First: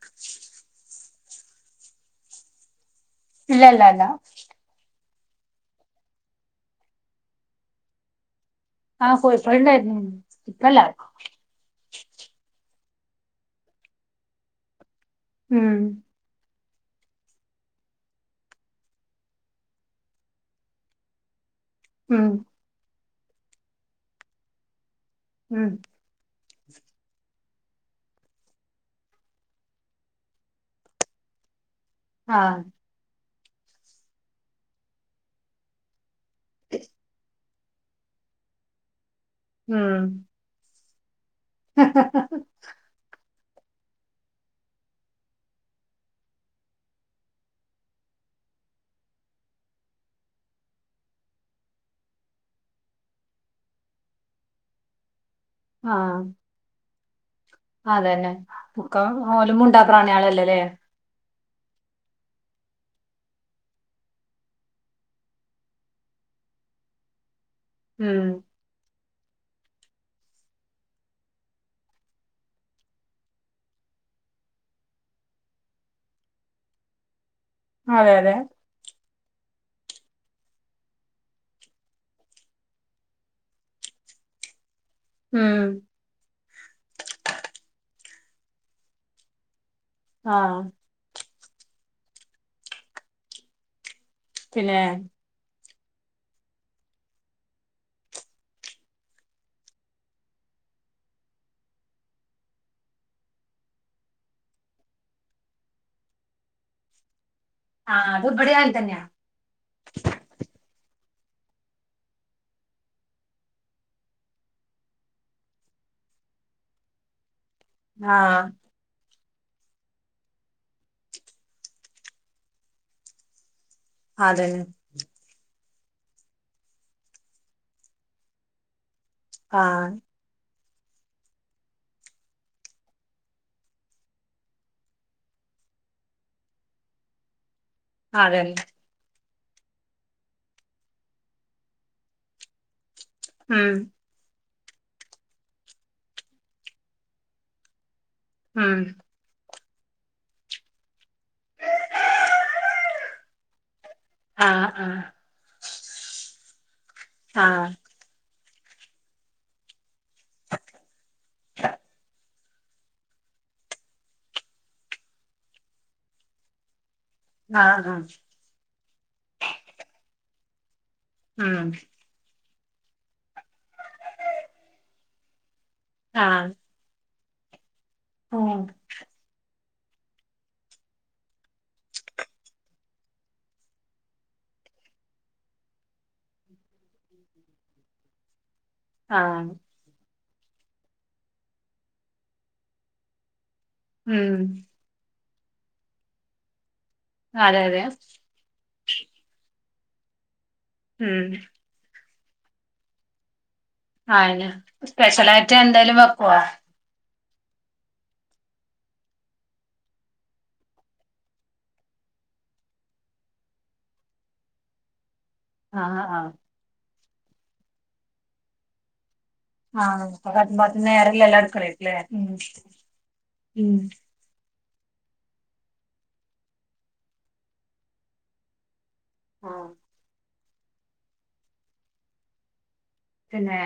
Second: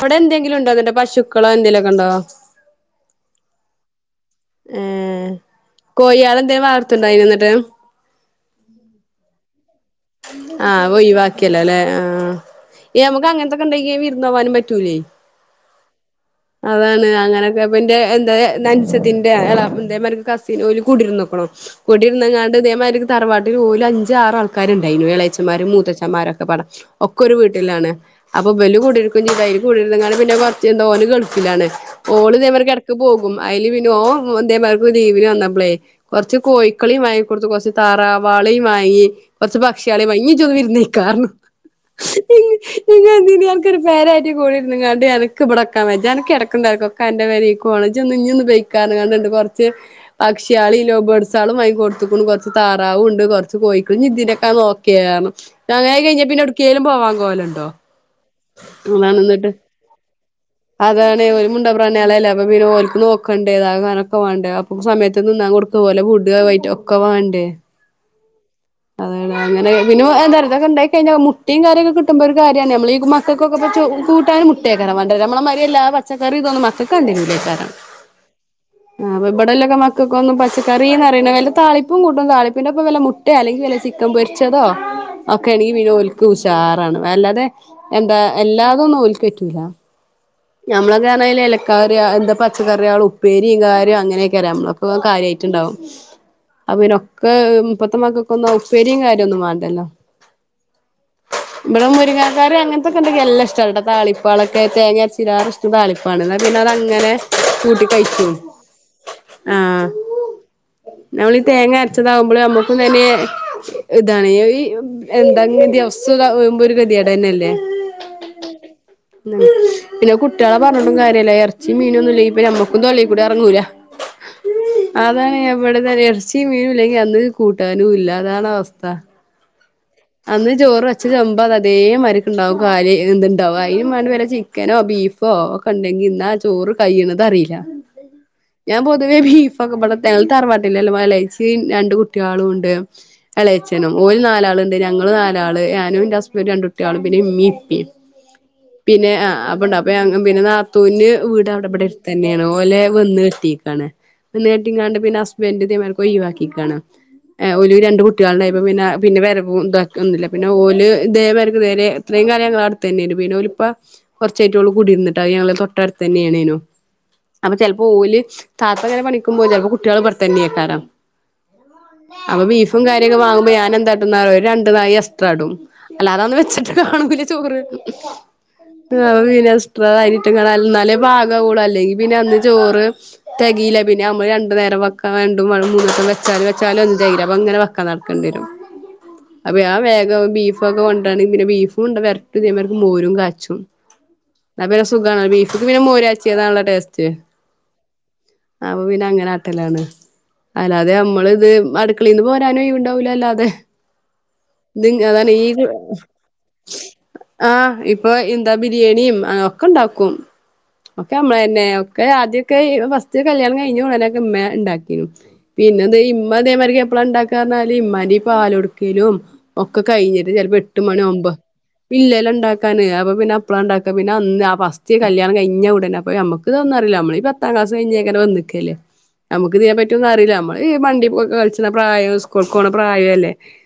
അവ്ടെ എന്തെങ്കിലുണ്ടോ പശുക്കൊളോ എന്തെലോകൊണ്ടോ? ഇല്ലാ ല്ലാലാ ഏഹ് കോഴേളെ എന്തേ വളർത്ത്ണ്ടായിന്യോ ഇന്നട്ട് ആഹ് കോഴി [unintelligible] ആഹ് ഒഴിവാക്കിയല്ലോലെ ഏഹ് മ്മക്ക് അങ്ങന് ത്തൊക്കെ ഇണ്ടങ്കി വിരുന്ന് പോവാനും പറ്റൂലേ ഹ് മ് മ്മ്ഹ് അതാണ് അങ്ങനൊക്കെ അപ്പ ഇന്റെ അൻ സത്തിന്റെ എളാ ഇദേമാതിരി കസിന് ഓല് കുടിരിന്നുക്കുണു കുടിരുന്ന് ഉം ങ്ങാണ്ട് ഇതേമാതി തറവാട്ടിൽ ഓല് അഞ്ച് ആറ് ആൾക്കാര്ണ്ടേയിനു ഉം എളേച്ചമാരും മൂത്തച്ചെമാരും കു ന്മാരൊക്കെ പാടെ ഒക്കെ ഒരു വീട്ടിലാണ് അപ്പൊ ഇബലു കൂടിയിരിക്കും ചെയ്ത് അതി കുടിയിരുന്നുങ്ങാണ്ട് പിന്നെ കുറച്ച് എന്തോ ഓന് ഗൾഫിലാണ് ഓള് ആ ഇതേ മാതിരിക്ക് എട്ക്ക് പോവും അയില് പിന്നെ ഓന് ഇതേ മാതിരിക്ക് ലീവിന് വന്നപ്പളേ കൊർച്ച് കോഴിക്കളിം വാങ്ങി കൊട്ത്തു കൊറ്ച്ച് താറാവാളെം വാങ്ങി കൊറ്ച്ച് പക്ഷേളേം വാങ്ങി. ഇന്നി ഇഞ്ചാെന്ന് വിര്ന്ന് ക്കാർന്ന് ഹ ഹ ഹാ പിന്നെ എന്തിന് അൻക്കൊരു പെര ആയിട്ട് കുടിര്ന്നാണ്ട് എനക്ക് ഇവ്‌ടെ നിക്കാൻ വെജാ എനക്ക് എടക്കും തെൽക്കും അന്റെ പൊരീക്ക് പോണം ഇജ് ഇന്നി ഒന്ന് പൊയിക്കാർഞ്ഞിക്കാണ്ടിണ്ട് കൊറച്ച് പക്ഷേളും ലൗബേഡ്സളും വാങ്ങി ക്കൊട്ത്തുകുണു കൊർച് താറാവുണ്ട് കൊറ്ച്ച് കോഴിക്കളും ഇനി തി നെക്കേയ്ഞ്ഞു ആ ഇതായികഴിഞ്ഞാ പിന്നെ എട്ക്കേലും പോവാൻ കോലൊണ്ടോ അതന്നെ പുക്കം ഓലും മുണ്ടാ പ്രാണികളല്ലേല്ലേ അതാണ് ഒരു മുണ്ടാ പ്രണിലല്ലേ അപ്പൊ പിന്നെ ഓൽക്ക് നോക്കണ്ടേ താങ്ങാനൊക്കെ വേണ്ടേ അപ്പ സമയത്ത് തിന്നാ കൊടുക്ക ഓല വിടിയോ ആയിട്ടോ ക്കെ വേണ്ടേ മ് അതേടാ അങ്ങനെ പി പിന്നെ എന്താർ ഇതൊക്കെ ഉണ്ടായിക്കഴിഞ്ഞ മുട്ടയും കാര്യൊക്കെ കിട്ടുമ്പോ ഒരു കാര്യന്നെയാ നമ്മളീ മക്കക്കൊക്കെ പ്പൊ ചോ കൂട്ടാനും മു കിട്ടേക്കാരവാണ്ടര് നമ്മളെ മാരിയല്ല പച്ചക്കറി ഇതൊന്നും മക്കക്ക് വേണ്ടിവരില്ലേക്കാരം അതെ അതെ ആ ഇബ് ഇബ്ടല്ലെക്കെ മക്കക്കൊന്നും പച്ചക്കറീന്ന് പറയ്ന്നാത് വല്ല താളിപ്പും കൂട്ടും താളിപ്പിന്റൊപ്പ വല്ല മു ട്ട അല്ലെങ്കിൽ വല്ല ചിക്കൻ പൊരിച്ചതോ ഉം ഒക്കൊയാണെങ്കി പിനോൽ ക്കുഷാറാണ് അല്ലാതെ എന്താ എല്ലാതുംന്നും ഓൽക്കു പറ്റൂല ആഹ് നമ്മളക്കെന്നെലെലക്കറിയ എന്താ പച്ചക്കറികള് ഉപ്പേരീം കാര്യോം അങ്ങനെയൊക്കെരാ പിന്നെ നമ്മളപ്പം കാര്യായി റ്റ്ണ്ടാവും അപ്പൊ പിന്നൊക്കെ ഇപ്പത്തെ മക്കക്കൊന്നു ആ ഉപ്പരീം കാര്യം ഒന്നും വേണ്ടല്ലോ ഇവിടെ മുരിങ്ങക്കറി അങ്ങനത്തൊക്കെ ഉണ്ടെങ്കി എല്ലാ ഇഷ്ട ട്ടോ താളിപ്പാളൊക്കെ തേങ്ങരച് തിരാറിക്കിഷ്ടം താളിപ്പാണ് എന്ന പിന്നെ അതങ്ങനെ ആ അത് കൂട്ടിക്കഴിക്കും ഇവിടെ അങ്ങനെ തന്നെയാ ആഹ് നമ്മളീ തേങ്ങ അരച്ചതാവുമ്പൊള് അമ്മുക്കും തന്നെ ഇതാണ് ഈ ഈ എന്തങ്കി അവസ് സുക വമ്പോ ഒരു ഗതികേട്ന്നല്ലേ ആഹ് മ് പിന്നെ കുട്ടികളെ പറഞ്ഞിട്ടും കാര്യല്ല എറച്ചി മീനൊന്നുല്ലെങ്കിപ്പിന്നെ നമ്മക്കും തൊള്ളി കൂടി എറങ്ങൂല അതെന്നെ അതാണ് ഞാൻ ഇവിട്ത്തന്നെ എറച്ചിയും മീനും ഇല്ലെങ്കിൽ അന്ന് കൂട്ടാനുംല്ല അതാണ് അവസ്ഥ ആഹ് അന്ന് ചോറ്ച്ച ചെമ്പ് അത് അതേ മാര്ക്കുണ്ടാവും കാര്യ ന്തുണ്ടാവും അതിനും മാണ്ടി വല്ല ചി ക്കനോ ബീഫോ ഒക്കെ ഉണ്ടെങ്കി ഇന്നാ ചോറ് കൈയ്ണതറിയില്ല അതന്നെ ഞാൻ പൊതുവെ ബീഫ് ഇപ്പൊക്ക്‌ ഇവിടെ തന്നെ തറവാട്ടില്ലല്ല ഇലേച്ചിയും രണ്ട് കുട്ടികളും ഉണ്ട് ഉം ഇളയച്ഛനും ഓല് നാലാളുണ്ട് ഞങ്ങള് നാലാള് ഞാനും ന്റെ ഹുസ്ബന്റ് രണ്ട് കുട്ടികളും പിന്നെ ഇമ്മീം ഇപ്പീ ഉം പിന്നെ ആ അപ്പൊണ്ട അപ്പ ഞങ് പിന്നെ നാത്തൂന് വീ ഇവിടെടുത്തു തന്നെയാണ് ഓലെ വന്ന് കെട്ടീക്കാണ് വന്ന് ആ ആ കെട്ടിങ്ങാണ്ട് പിന്നെ ഹസ് ബെന്റ് തെ മാർക് ഒഴിവാക്കിക്കാണ് ആ ഓല് രണ്ട് കുട്ടികളുണ്ടായപ്പ പിന്നെ പിന്നെ വേറെ പൊ എന്തുവാ ക്കൊന്നുല്ല പിന്നെ ഓല് ഇദേവർക്ക് ഇതേവരെ ഇത്രയും കാലം ഞങ്ങള് അവ് ട് ത്തതന്നേയ്രു പിന്നെ ഓലിപ്പം കൊർചെയ്ഞ്ഞിട്ടൊള്ളൂ കുടിര്ന്ന്ട്ട് അത് ഞങ്ങളെ തൊട്ടടുത്ത് തന്നെയേണേനു അപ്പൊ ആ ചെലപ്പോ ആ ഓല് താത്തഇങ്ങനെ പണിക്കുമ്പോവും ചെലപ്പൊ കുട്ട്യാള് ഇബട്ത്തന്നെ ഏക്കാരം ആഹ് അപ്പൊ ബീഫും കാര്യൊക്കെ വാങ്ങുമ്പോ ഞാൻ എന്താട്ടുംന്നറിയോ ഒര് രണ്ട് നായി എസ്ട്രാ ഇടും ആ അല്ലാതാന്ന് വെച്ചിട്ട് കാണുമ്പള്ള ചോറ് വെക്കും ആഹ് അപ്പൊ പിന്നെ എക്സ്ട്രാ അരിട്ട്ങ്ങ്ളാ ഇന്നാലേ പാകാവുള്ളു അല്ലെങ്കി പിന്നെ അന്ന് ചോറ് തെകയില്ല പിന്നെ നമ്മള് രണ്ട് നേരം വെക്കാ രണ്ടും വെള്ളം മൂന്നോട്ടം വെച്ചാലും വെച്ചാലും ഒന്നും തെകയില്ല അപ്പൊ അങ്ങനെ വെക്കാ നടക്കണ്ടി വരും ആ ആ അപ്പൊ ഞാൻ വേഗം ബീഫൊക്കെ കൊണ്ട് രാണങ്കിൽ പിന്നെ ബീഫുംണ്ട് വരട്ട് ഇതേമാർക്ക് മോരും കാച്ചും ഉം അപ്പൊ പിന്നെ സുഖാണ് ബീഫ്ക്ക് പിന്നെ മോര് കാച്ചിയതാണല്ലോ ടേസ്റ്റ് അതെ അതെ അപ്പൊ പിന്നെ അങ്ങനെ ആട്ടലാണ് അല്ലാതെ ഉം നമ്മള് ഇത് അട് ക്ലീന്ന് പോരാനും ഒയിവ് ഇണ്ടാവൂലല്ലോ അത് അയിന് സ്പെഷലായിട്ട് എന്തേലും വെക്കോ ആഹ് ഇപ്പൊ എന്താ ബിരിയാണിം ഒക്കെ ഇണ്ടാക്കും ഒക്കെ നമ്മള് തന്നെ ഒക്കെ ആദ്യൊക്കെ ഫസ്റ്റ് കല്യാണം കഴിഞ്ഞ ഉടനൊക്കെ ഉമ്മേ ഇണ്ടാക്കി പിന്നെ എന്താ ആഹ് ആഹ് ഇമ്മ ഇതേമാതിരി എപ്പളാ ഇണ്ടാക്കാ എന്നാല് ഇമ്മാന്റെ ഈ പാല് കൊട്ക്കലും - ഒക്കെ ആഹ് ഇപ്പൊ കഴിഞ്ഞിട്ട് ചെലപ്പോ എട്ട് കത്തുമ്പാത്തിന് മണി ഒമ്പോ നേരല്ലല്ലോ അടുക്കളേക്ക്ല്ലേ ഉം ഇല്ലല്ലോ ഒണ്ടാക്കാന് അപ്പൊ പിന്നെ എപ്പളാ ഉം ഇണ്ടാക്കാ പി പിന്നെ ഒന്ന് ഫസ്റ്റ് കല്ല്യാണം കയിഞ്ഞ ഉടനെ അപ്പ നമ്മക്ക് ഇതൊന്നും അറീല നമ്മളി ഈ പത്താം ക്ലാസ് കഴിഞ്ഞെ അങ്ങനെ വന്ന് നിക്കല്ലേ നമ്മക്ക് ആഹ് ഇതിനെ പറ്റി ഒന്നും അറില്ല നമ്മള് ഈ വണ്ടി പോയി കളിച്ചണ പ്രായോം സ്കൂൾക്കോണ പ്രായോ- പിന്നെ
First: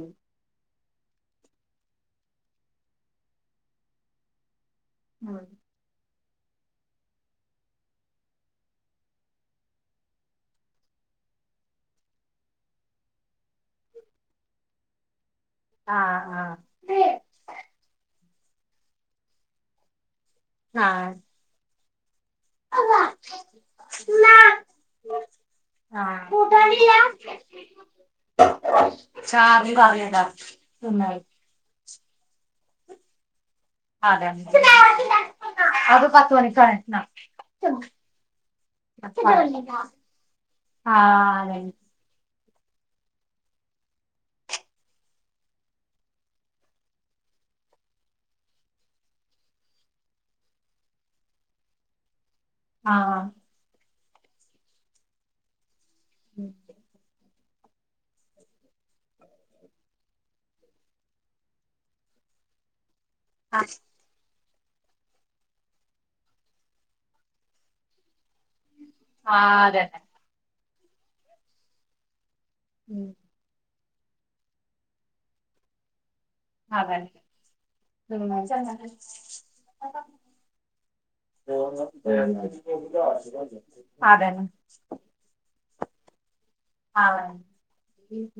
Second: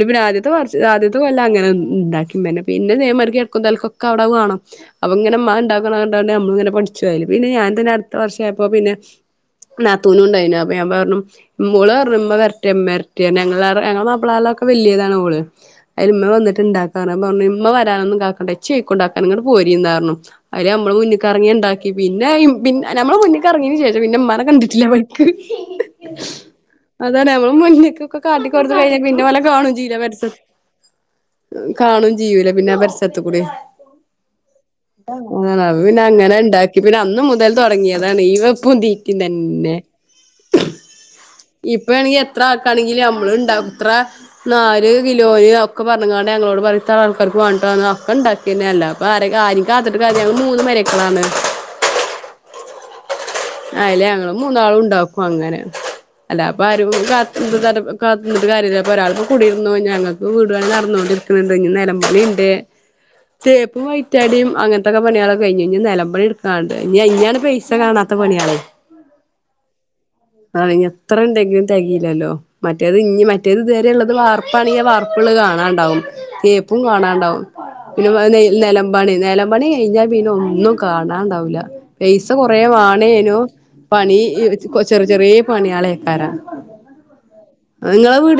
ഉം പിന്നെ ആദ്യ- ആദ്യത്തെ വർ കൊല്ലം അങ്ങനെ ഇണ്ടാക്കി പിന്നെ ഇതേ മാതിരി എടക്കും തലക്കും അവിടെ അത് വാണം അപ്പ ഇങ്ങനെ ഉമ്മ ഇണ്ടാക്കണ കണ്ടാണ് നമ്മള് ഇങ്ങനെ പഠിച്ചു പോയില് പിന്നെ ഞാൻ തന്നെയാ അടുത്ത വർഷയപ്പോ പിന്നെ - നാത്തൂനും ഇണ്ടായിനു അപ്പ ഞാൻ പറഞ്ഞു ഓളർ ഞ്ഞു ഇമ്മ വരട്ടെ ഇമ്മര് വരട്ടേ ഞങ്ങള്- ഇപ്പള് അതിലൊക്കെ വെല്ലിയതാണ് ഓള് അയില് ആഹ് ഇമ്മ ആഹ് വന്നിട്ട് ഇണ്ടാ കാരണം ഞാൻ പറഞ്ഞു ഇമ്മ വരാനൊന്നും കാക്കണ്ട ഇച്ച് വെയ്ക്കും ഇണ്ടാക്കാന് ഇങ്ങട്ട് പോരിണെന്ന് പറഞ്ഞു അയില് നമ്മള് ആഹ് മുന്നിക്കിറങ്ങി ഇണ്ടാ പിന്നേയും പിൻ നമ്മളെ മുന്നിക്ക് എറങ്ങിയതിന് ശേഷം പിന്നെ ഉമമ്മാനെ കണ്ടിട്ടില്ല ആ വഴിക്ക് ആഹ് കൂട്ടാനില്ല അതല്ല നമ്മള് മുന്ന്ക്കൊക്കെ കാട്ടി കൊടുത്ത് കഴിഞ്ഞ പിന്നെ ഓലെ ചാറും കാണും ചെയ്യൂല കറിയുംതാ പരിസരത്ത് തിന്നായി കാണും ചെയ്യൂല പിന്നെ ആ പരിസരത്ത് കൂടി അതന്നെ അത് പിന്നെ അത് പത്ത് അങ്ങനെ മണിക്കാണ് ഇണ്ടാക്കി പിന്നെ ന്നാ അന്ന് മുതൽ തൊ ടങ്ങിയതാണ് ഈ വെപ്പും തീറ്റി ഇത് എന്നെ ആഹ് അത് തന്നെ വേണെങ്ങി എത്ര ആൾക്കാണങ്കിലും ഞമ്മള് ഇണ്ടാവും എത്ര- നാല് കിലോയൊ ഒക്കെ പറഞ്ഞ്ങ്ങാണ്ട് ഞങ്ങളോട് പണിയെടുത്ത ആൾക്കാർക്ക് വണ്ടാന്ന് ഒക്കെ ഇണ്ടാ പിന്നല്ല ഇപ്പൊ ആരെ ആരും കാത്തിട്ട് കാര്യം ഇല്ല ഞങ്ങള് മൂന്ന് മരുമക്കളാണ് ആഹാ അയിലെ ഞങ്ങള് മൂന്നാളു ഉണ്ടാക്കും അങ്ങനെ അല്ലാ ഇപ്പാ ആരും കാത്ത് - ഗു [unintelligible] തർ കാളി പറഞ്ഞിട്ട് കാര്യല്ല ഒരാൾക്ക് കുടിരുന്നു ഞങ്ങൾക്ക് വീട്പണി നടന്നോണ്ടിരിക്ക്ണണ്ട് ഇനി നെലം പണി ഇണ്ട് തേപ്പും ആയി മുറ്റടിം അങ്ങത്തൊക്കെ പണിയാളൊക്കെ കഴിഞ്ഞ്. ഇഞ്ഞി നെലം പണി ഇട്ക്കാണ്ട് ഇഞ്ഞി ഇഞ്ഞാണ് പൈസ കാണാത്ത പണികള് ഉ [unintelligible] ആഹ് അതെ ആ ഇനി എത്ര ഇണ്ടെങ്കിലും തെകയിലല്ലോ മറ്റേത് ഉം ഇഞ്ഞി മ മറ്റേത് ഇത് വരെയുള്ളത് വാർപ്പാണെങ്കി വാർപ്പ് ഉള്ളത് കാണാണ്ടാവും. തേപ്പും അതന്നെ കാണാണ്ടാവും പിന്നെ നെലമ്പണി നെലമ്പണി കയിഞ്ഞാ പിന്നെ ഒന്നും കാണാണ്ടാവുല പൈസ കൊറേ വേണേനു പണി അതന്നെ ചെറി ചെറിയെ പണിളേകാരം ആഹ് അത് ഇങ്ങളെ വീ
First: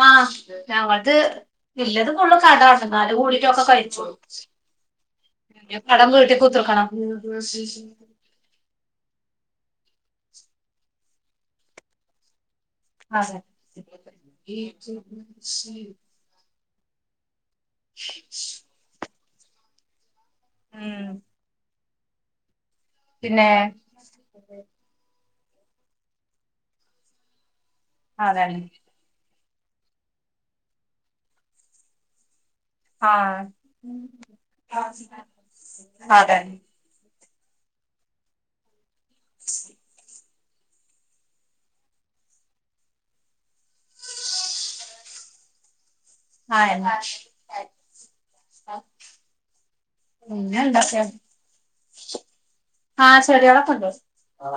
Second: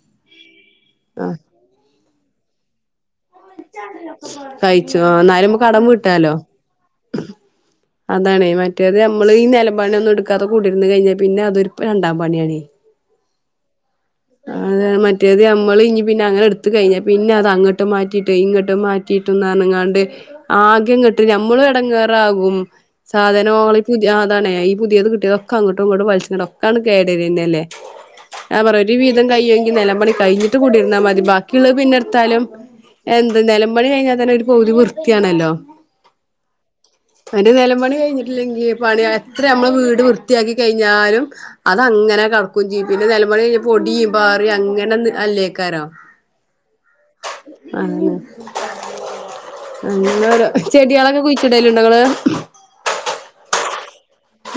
ആഹ് ഞങ്ങള്ത് ആ ഇള്ളത് മുഴുവൻ കടം ആണ് എന്നാലും കൂടി- ക്കെ കഴിച്ചോളു കഴിച്ചു ആ എന്നാലും നമുക്ക് കടം വീട്ടി തീർക്കണം അതാണ് മറ്റേത് നമ്മള് ഈ നെലംപണി ഒന്നും എടുക്കാതെ കൂടിരുന്ന് കഴിഞ്ഞാൽ പിന്നെ അതൊരു രണ്ടാം പണിയാണ് ആതെ അതെ മറ്റേത് നമ്മള് ഇനി പിന്നെ അങ്ങനെ എടുത്ത് കഴിഞ്ഞാ പിന്നെ അത് അങ്ങോട്ട് മാറ്റിട്ട് ഇങ്ങോട്ട് മാറ്റി- കീട്ടും ന്ന് പർഞ്ങ്ങാണ്ട് ആകെ ഉം ങ്ങട്ട് ഞമ്മളും എട്ങ്ങെറാകും പിന്നെ സാധനോ പുതി ആ അതാണെ ഈ പുതിയെത് കിട്ടിയതൊക്ക അങ്ങട്ടും ഇങ്ങട്ടും വൽച്ച്ക്കാണ്ട് ഒക്കാണ്ട് കേടരന്നല്ലേ ഞാൻ അതന്നെ പറയെ ഒരു വിതം കയ്യങ്കി നെലം പണി കഴിഞ്ഞിട്ട് കൂടിര്ന്നാ മതി ബാക്കിള്ള പിന്നെ ഇട്ത്താലും എന്ദ് ആഹ് നേലം മ്പണി കഴിഞ്ഞാ തന്നെ ഒരു പവ്തി വൃത്തിയാണല്ലോ അതെ ന്നട്ട് നേലം പണി കഴിഞ്ഞിട്ടില്ലെങ്കി പണി എത്ര നമ്മള് വീട് വൃ ത്തിയാക്കി കഴിഞ്ഞാലും അത് അങ്ങനെ കട്ക്കും ചെയ്യും പിന്നെ നേലം പണി കഴി പൊടി പാറി അങ്ങനെ ന്ന് അല്ലേക്കാരോ ആ [unintelligible] അങ്ങര ചെടിയാളൊക്കെ കുഴിച്ചിടല്ണ്ടോ ഇങ്ങള് ആ ചെടിയോളക്ക ഇണ്ട്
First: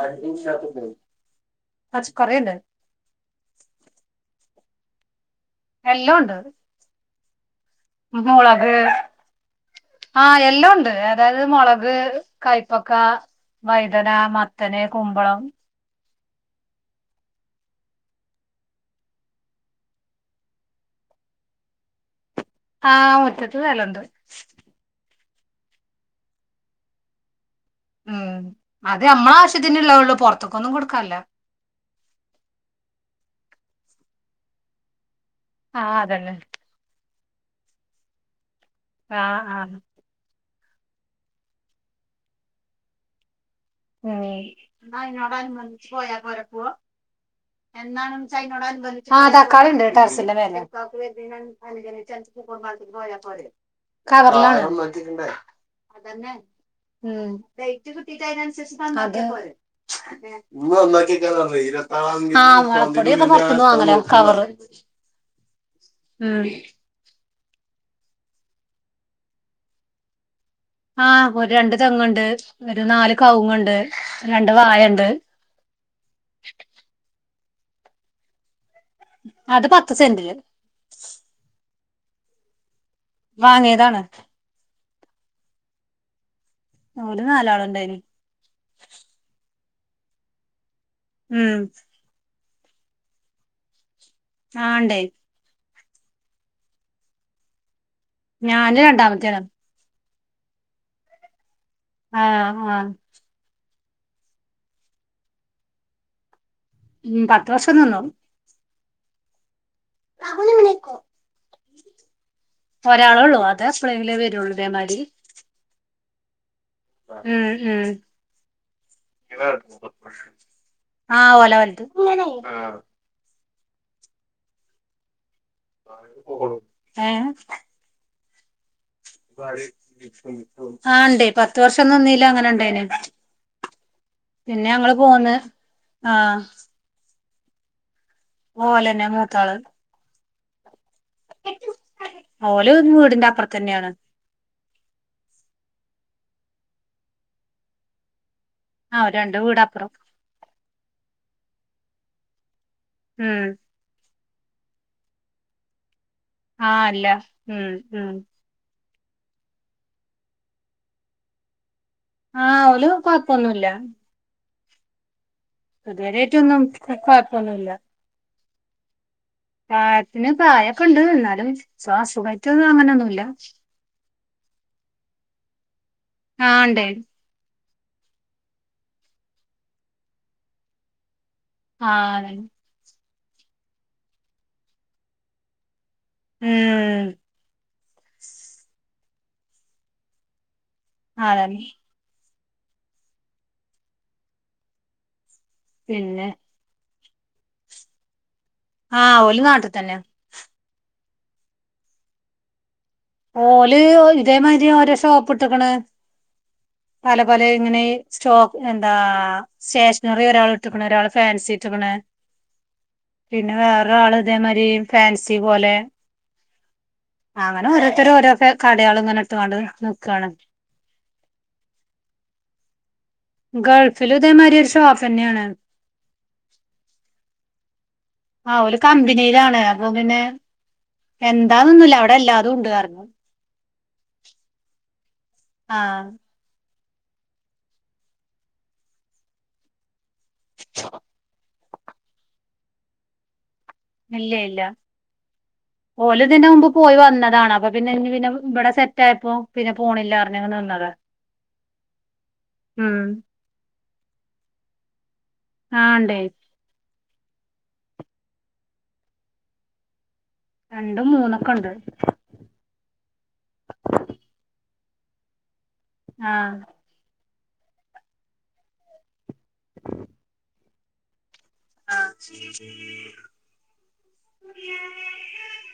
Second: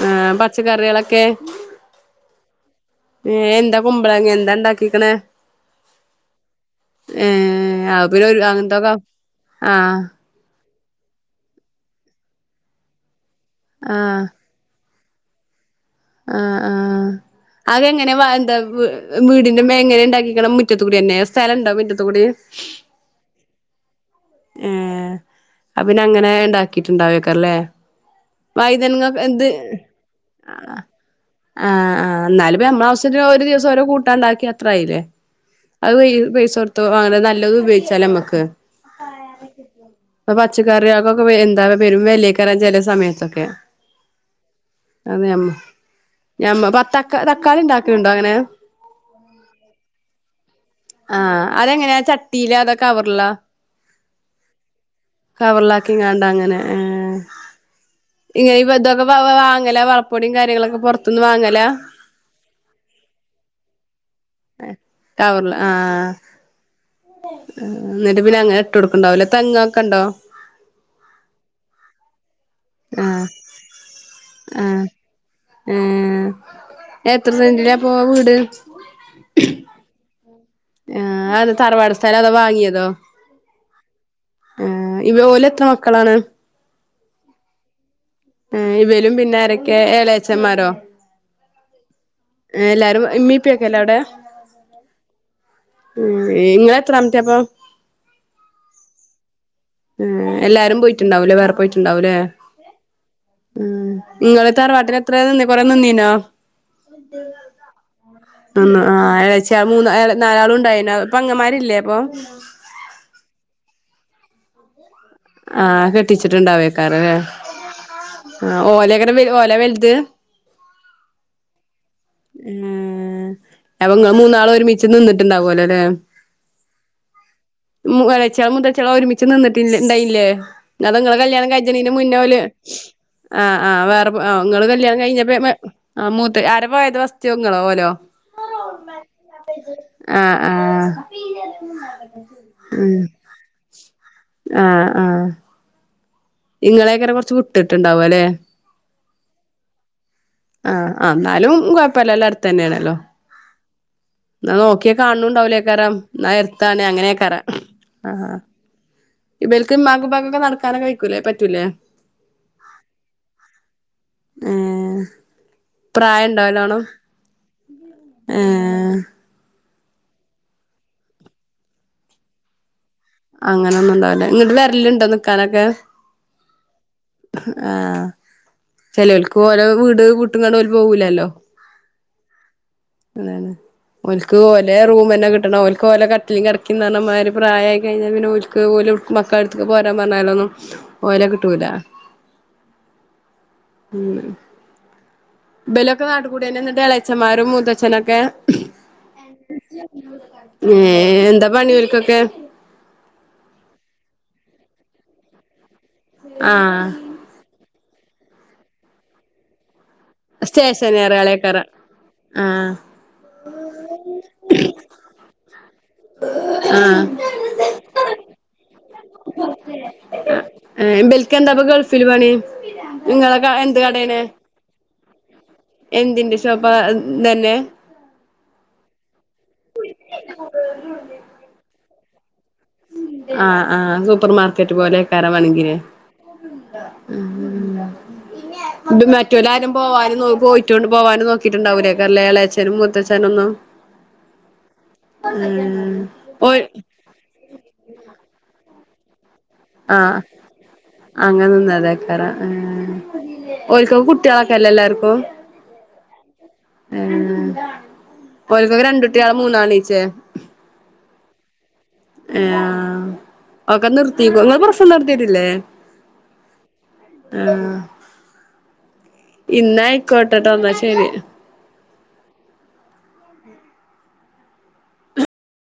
ആഹ് പച്ചക്കറികളൊക്കെ അ കൊറേ ഇണ്ട് ഏ എന്താ കുമ്പളങ്ങെ എന്താ ഇണ്ടാക്കിക്ക്ണെ എല്ലു ഉണ്ട് ഏ അത് പിന്നെ ഒരു അങ്ങൻതൊക്ക ആഹ് ആ എല്ലു ഉണ്ട് അതായത് മോളക് കൈപ്പക്ക വൈതന ആഹ് മ തന്നെ കുമ്പളം ആഹ് ആഹ് അത് എങ്ങനെ എന്താ വീടിന്റെ മെ എങ്ങനെ ഇണ്ടാക്കിക്ക്ണ മുറ്റത്തുകൂടിയന്നെ സ്ഥലണ്ടോ മുറ്റത്തുകൂടി [inaudible] ആ മുറ്റത്ത് സ്ഥലണ്ട് ഏഹ് അപ്പ പിന്നെ അങ്ങനെ ഇണ്ടാക്കിട്ട്ണ്ടാവോയ്‌ക്കാര ല്ലേ ഉം അത് വൈതൻങ്ങക്ക നമ്മളെ എന്ത് ആവശ്യത്തിനുള്ളള്ളൂ ആ പുറത്തേക്കൊന്നും കൊടുക്കാല്ല ആഹ് ആഹ് ന്നാല് പ്പ നമ്മള ആവ്സ്യത്തിന് ഒരു ദിവസം ഓരോ കൂട്ടാണ്ടാക്കി അത്രായിലെ അത് ആഹ് പൈ അതന്നെ പൈസ കൊട്ത്തു അങ്ങനെ നല്ലത് ഉപയോഗിച്ചാലോ നമ്മക്ക് ആ ഹാ ഇപ്പ പച്ചക്കറിയെൾക്കൊക്കെ എന്താ പെരും വെലെക്കാരം ചെല സമയത്തൊക്കെ ഉം ന്നാ അത് അയിനോട് ഞമ്മ അനുബന്ധിച്ച് പോയാ പോരെ ഇപ്പൊ ഞമ്മ പ തക്ക തക്കാളി ഇണ്ടാക്കലുണ്ടോ അങ്ങനെ ആ തക്കാളി ഇണ്ട് ട്ടർസിന്റെ മേലെ അതെങ്ങനെ ചട്ടീലോ അതൊ കവർലോ കവർലാണ് കവറിലാക്കിങ്ങാണ്ട് അങ്ങനെ ഏഹ് ഉം ഇങ്ങനെ ഇതൊക്കെ അതെ ആ വാങ്ങലാ വളപ്പൊടിയും കാര്യങ്ങളൊക്കെ പൊറത്ത്ന്ന് വള പോടി വാങ്ങലാ ഒക്ക പൊർത്ത്ന്ന് വാങ്ങല കവറ് കവർല് ആഹ് ഉം ന്നട്ട് പിന്നെ അങ്ങനെ ഇട്ട് കൊട്ക്ക്ണ്ടാവൂലേ തേങ്ങോക്ക ഇണ്ടോ ആഹ് ഒരു രണ്ട് തെങ്ണ്ട് ഒരു നാല് ആഹ് കവ്ങ്ണ്ട് രണ്ട് വായ ആഹ് ഇണ്ട് ഏഹ് എത്ര സെന്റിലാ പ്പൊ വീട് അത് പത്ത് സെന്റില് ആ അത് തറവാട് സ്ഥലോ അതോ വാങ്ങിയതോ വാങ്ങിയതാണ് ആഹ് ഇവ ഓലെത്ര മക്കളാണ് ഓല് നാലാള്ണ്ടയ്‌നി ഏ ഇവലും പിന്നെ ആരെക്കെ എലയച്ചന്മാരോ ഉം എല്ലാരും ഇമ്മി ഇപ്പി ഒക്ക ല്ലേ അവ്ടെ ആ ഇണ്ട് ഉം ഇങ്ങൾ എത്രമത്തേഅപ്പൊ ഞാന് രണ്ടാമത്തേണ് ഉം എല്ലാരും പോയിട്ടുണ്ടാവൂലേ വേറെ പോയിട്ടുണ്ടാവൂലേ ആ ആ ആഹ് ഇങ്ങൾ തറവാട്ടിൽ എത്ര നിന്നെ കൊറേ നിന്നീനോ ഉം പത്ത് വർഷം നിന്നു ഇളച്ചി മൂന്ന നാലാള ഉണ്ടായിന അപ്പ പങ്ങമാരില്ലേ പ്പൊ ഒരാളെ ഉള്ളൂ അതെ എപ്പളെലും വരുള്ള ഇതേ മാതിരി ആഹ കെട്ടിച്ചിട്ട് ഇണ്ടാവേക്കാര ലെ ഉം ഉം ആഹ് ഓലെകാരം ഓല വലുത് ആഹ് ഓല വലുത് ആഹ് അപ്പ ങ്ങൾ മൂന്നാള് ഒരുമിച്ച് നിന്നിട്ടുണ്ടാവല്ലോ ലെ. ഏ ഇളച്ചിൾ മുത്തച്ചിയാള് ഒരുമിച്ച് നിന്നിട്ട ഇണ്ടായില്ലേ അതോ ആ നിങ്ങളെ ഇണ്ടേ കല്യാണം പത്ത് വർഷം കജ്ജ്ണെന്റെ നിന്നീല മുന്നോല് അങ്ങനെ ഇണ്ടേന് ആഹ് ആഹ് വെറെ പിന്നെ ഇങ്ങള് ഞങ്ങള് കല്യാണം പോന്ന് കഴിഞ്ഞപ്പോ ആ മൂത്ത ആര പോയത് ഫസ്റ്റ് നീ ങ്ങളോ ഓലോ ഓലെനെ മൂതാള് ആഹ് ആഹ് ഉം ന്റെ അപ്പുറതന്നെയാണ് ആഹ ആഹ ഇങ്ങളെക്കര കുറച്ച വിട്ടിട്ടുണ്ടാവും ല്ലെ ആഹ രണ്ട് വീട് അപ്പുറം ആഹ ന്നാലും കുഴപ്പില്ല അടത്തന്നെയാണല്ലോ ഉം ന്നാ നോക്കിയ കാണണണ്ടാവലേക്കാരം നാ ആ എരത്താണ് അല്ല അങ്ങനെയൊക്കരം ഉം ഉം ആഹ് ഇവൽക് ഇമ്മക്കും ഉപ്പക്കും നടക്കാനോ വെഴിക്കൂലേ പറ്റൂലേ ആഹ ഓൽ കൊഴപ്പൊന്നുല്ല ഏഹ് പ്രായണ്ടോ ഇതുവരായിട്ടൊന്നും നല്ലോണം കൊയപ്പം ന്നുല്ല ഏഹ് പ്രായത്തിന് പ്രായൊക്കെ ഉണ്ട് എന്നാലും ശ്വാസുഖയിട്ട് അങ്ങനെന്നും അങ്ങനെന്നുംണ്ടാവില്ലെ ഇങ്ങോട്ട് വരലുണ്ടോ നിക്കാനൊക്കെ ആഹ് ഇണ്ട് ആഹ് ചേലോൽക്ക് ഓല വീട് വീട്ട് ങ്ങാണ്ട് ഓല് പോവുല്ലല്ലോ ആഹ് അതന്നെ ഓല്ക് ഒലേ റൂം തന്നെ കിട്ടണം ക് കട്ടിലും ഉം കടക്കിന്നമാരി പ്രായമായി കഴിഞ്ഞാൽ പിന്നെ ഓൽക്ക് മക്കളടുത്തേക്ക് പോരാൻ പറഞ്ഞാലൊന്നും ഓല അതന്നെ കിട്ടൂല ഉം ബലൊക്കെ പിന്നെ നാട്ടുകൂടിയന്നെ എന്നിട്ട് ഇളയച്ചന്മാരും മൂത്തച്ഛനൊക്കെ ആഹ ഓൽ നാട്ടിൽ തന്നെ ഏഹ് എന്താ പണിഓല് ക്കൊക്കെ ഓല് ഇതേമാതിരി ഓരോ ഷോപ്പ്ട്ടക്കണ് ആഹ് പല പല ഇങ്ങനെ സ്റ്റോക്ക് എന്താ... നറി ഒരാൾ ഇട്ടക്കണ ഒരാള് ഫാൻസി സ്റ്റേഷനേറിയാളേക്കാരം ഇട്ടക്കണ ആഹ് പിന്നെ വേറൊരാള് ഇതേമാരി ഫാൻസി പോലെ ആഹ് അങ്ങനെ ഓര ത്തരം ഓരോരുത്തർ കടയാളങ്ങനെ ഇട്ടക്കാണ്ട് നിക്കാണ് ഏഹ് ഇബൽക്ക് എന്താപ്പൊ ഗൾഫില് പണി ഇങ്ങളെ ക എന്ത് ഗൾഫിലു കടേണ് ഇതേമാതിരി ഒരു ഷോപ്പന്നെയാണ് എന്തിന്റെ ഷോപ്പാ? ഇതന്നെ? ആഹ് ഓല് കമ്പനിയിലാണ് അപ്പൊ പിന്നെ എന്താന്നൊന്നുല്ല അവിടെ എല്ലാതും ഉണ്ട് ർഞ്ഞു ആഹ് ആഹ് സൂപ്പർ മാർക്കറ്റ് പോലെയാക്കാരം വേണെങ്കില് ആഹ് ഉം ഉം ഉം ഇതും മറ്റൊലാരും പോവാന് നോ പോയിറ്റുണ്ട് പോവാണ്ടും നോക്കിയിട്ടുണ്ടാവെക്കാരംലെ എളെയച്ഛനും മൂത്തച്ഛനൊന്നും ഇല്ല ഇല്ല ഏഹ് ഓല് ഇതിന്റെ ഓൽ മുമ്പ് പോയി വന്നതാണ് അപ്പൊ പിന്നെ ഞ്ഞി പിന്നെ ഇബ് വിടെ സെറ്റായപ്പോ ആഹ് അങ്ങനെ നിന്നതെയ്ക്കാരം ഏഹ് ഉം ഓൽക്കൊക്കെ കുട്ട്യാളൊക്കെല്ലെ എല്ലാർക്കും ആഹ് ഇണ്ട് ഉം ഉം ഓൽക്കൊക്കെ രണ്ട്ട്ട്യാളോ മൂന്നാളീച്ചേ രണ്ടും മൂന്നൊക്കെണ്ട് ഏഹ് ആഹ് ഒക്കെ നിർത്തീക്കൊ നിങ്ങൾ പ്രസവം നിർത്തിട്ടില്ലേ ആഹ് ആഹ് ഇന്ന ആയിക്കോട്ടട്ടോ ന്നാ ശരി ആഹ്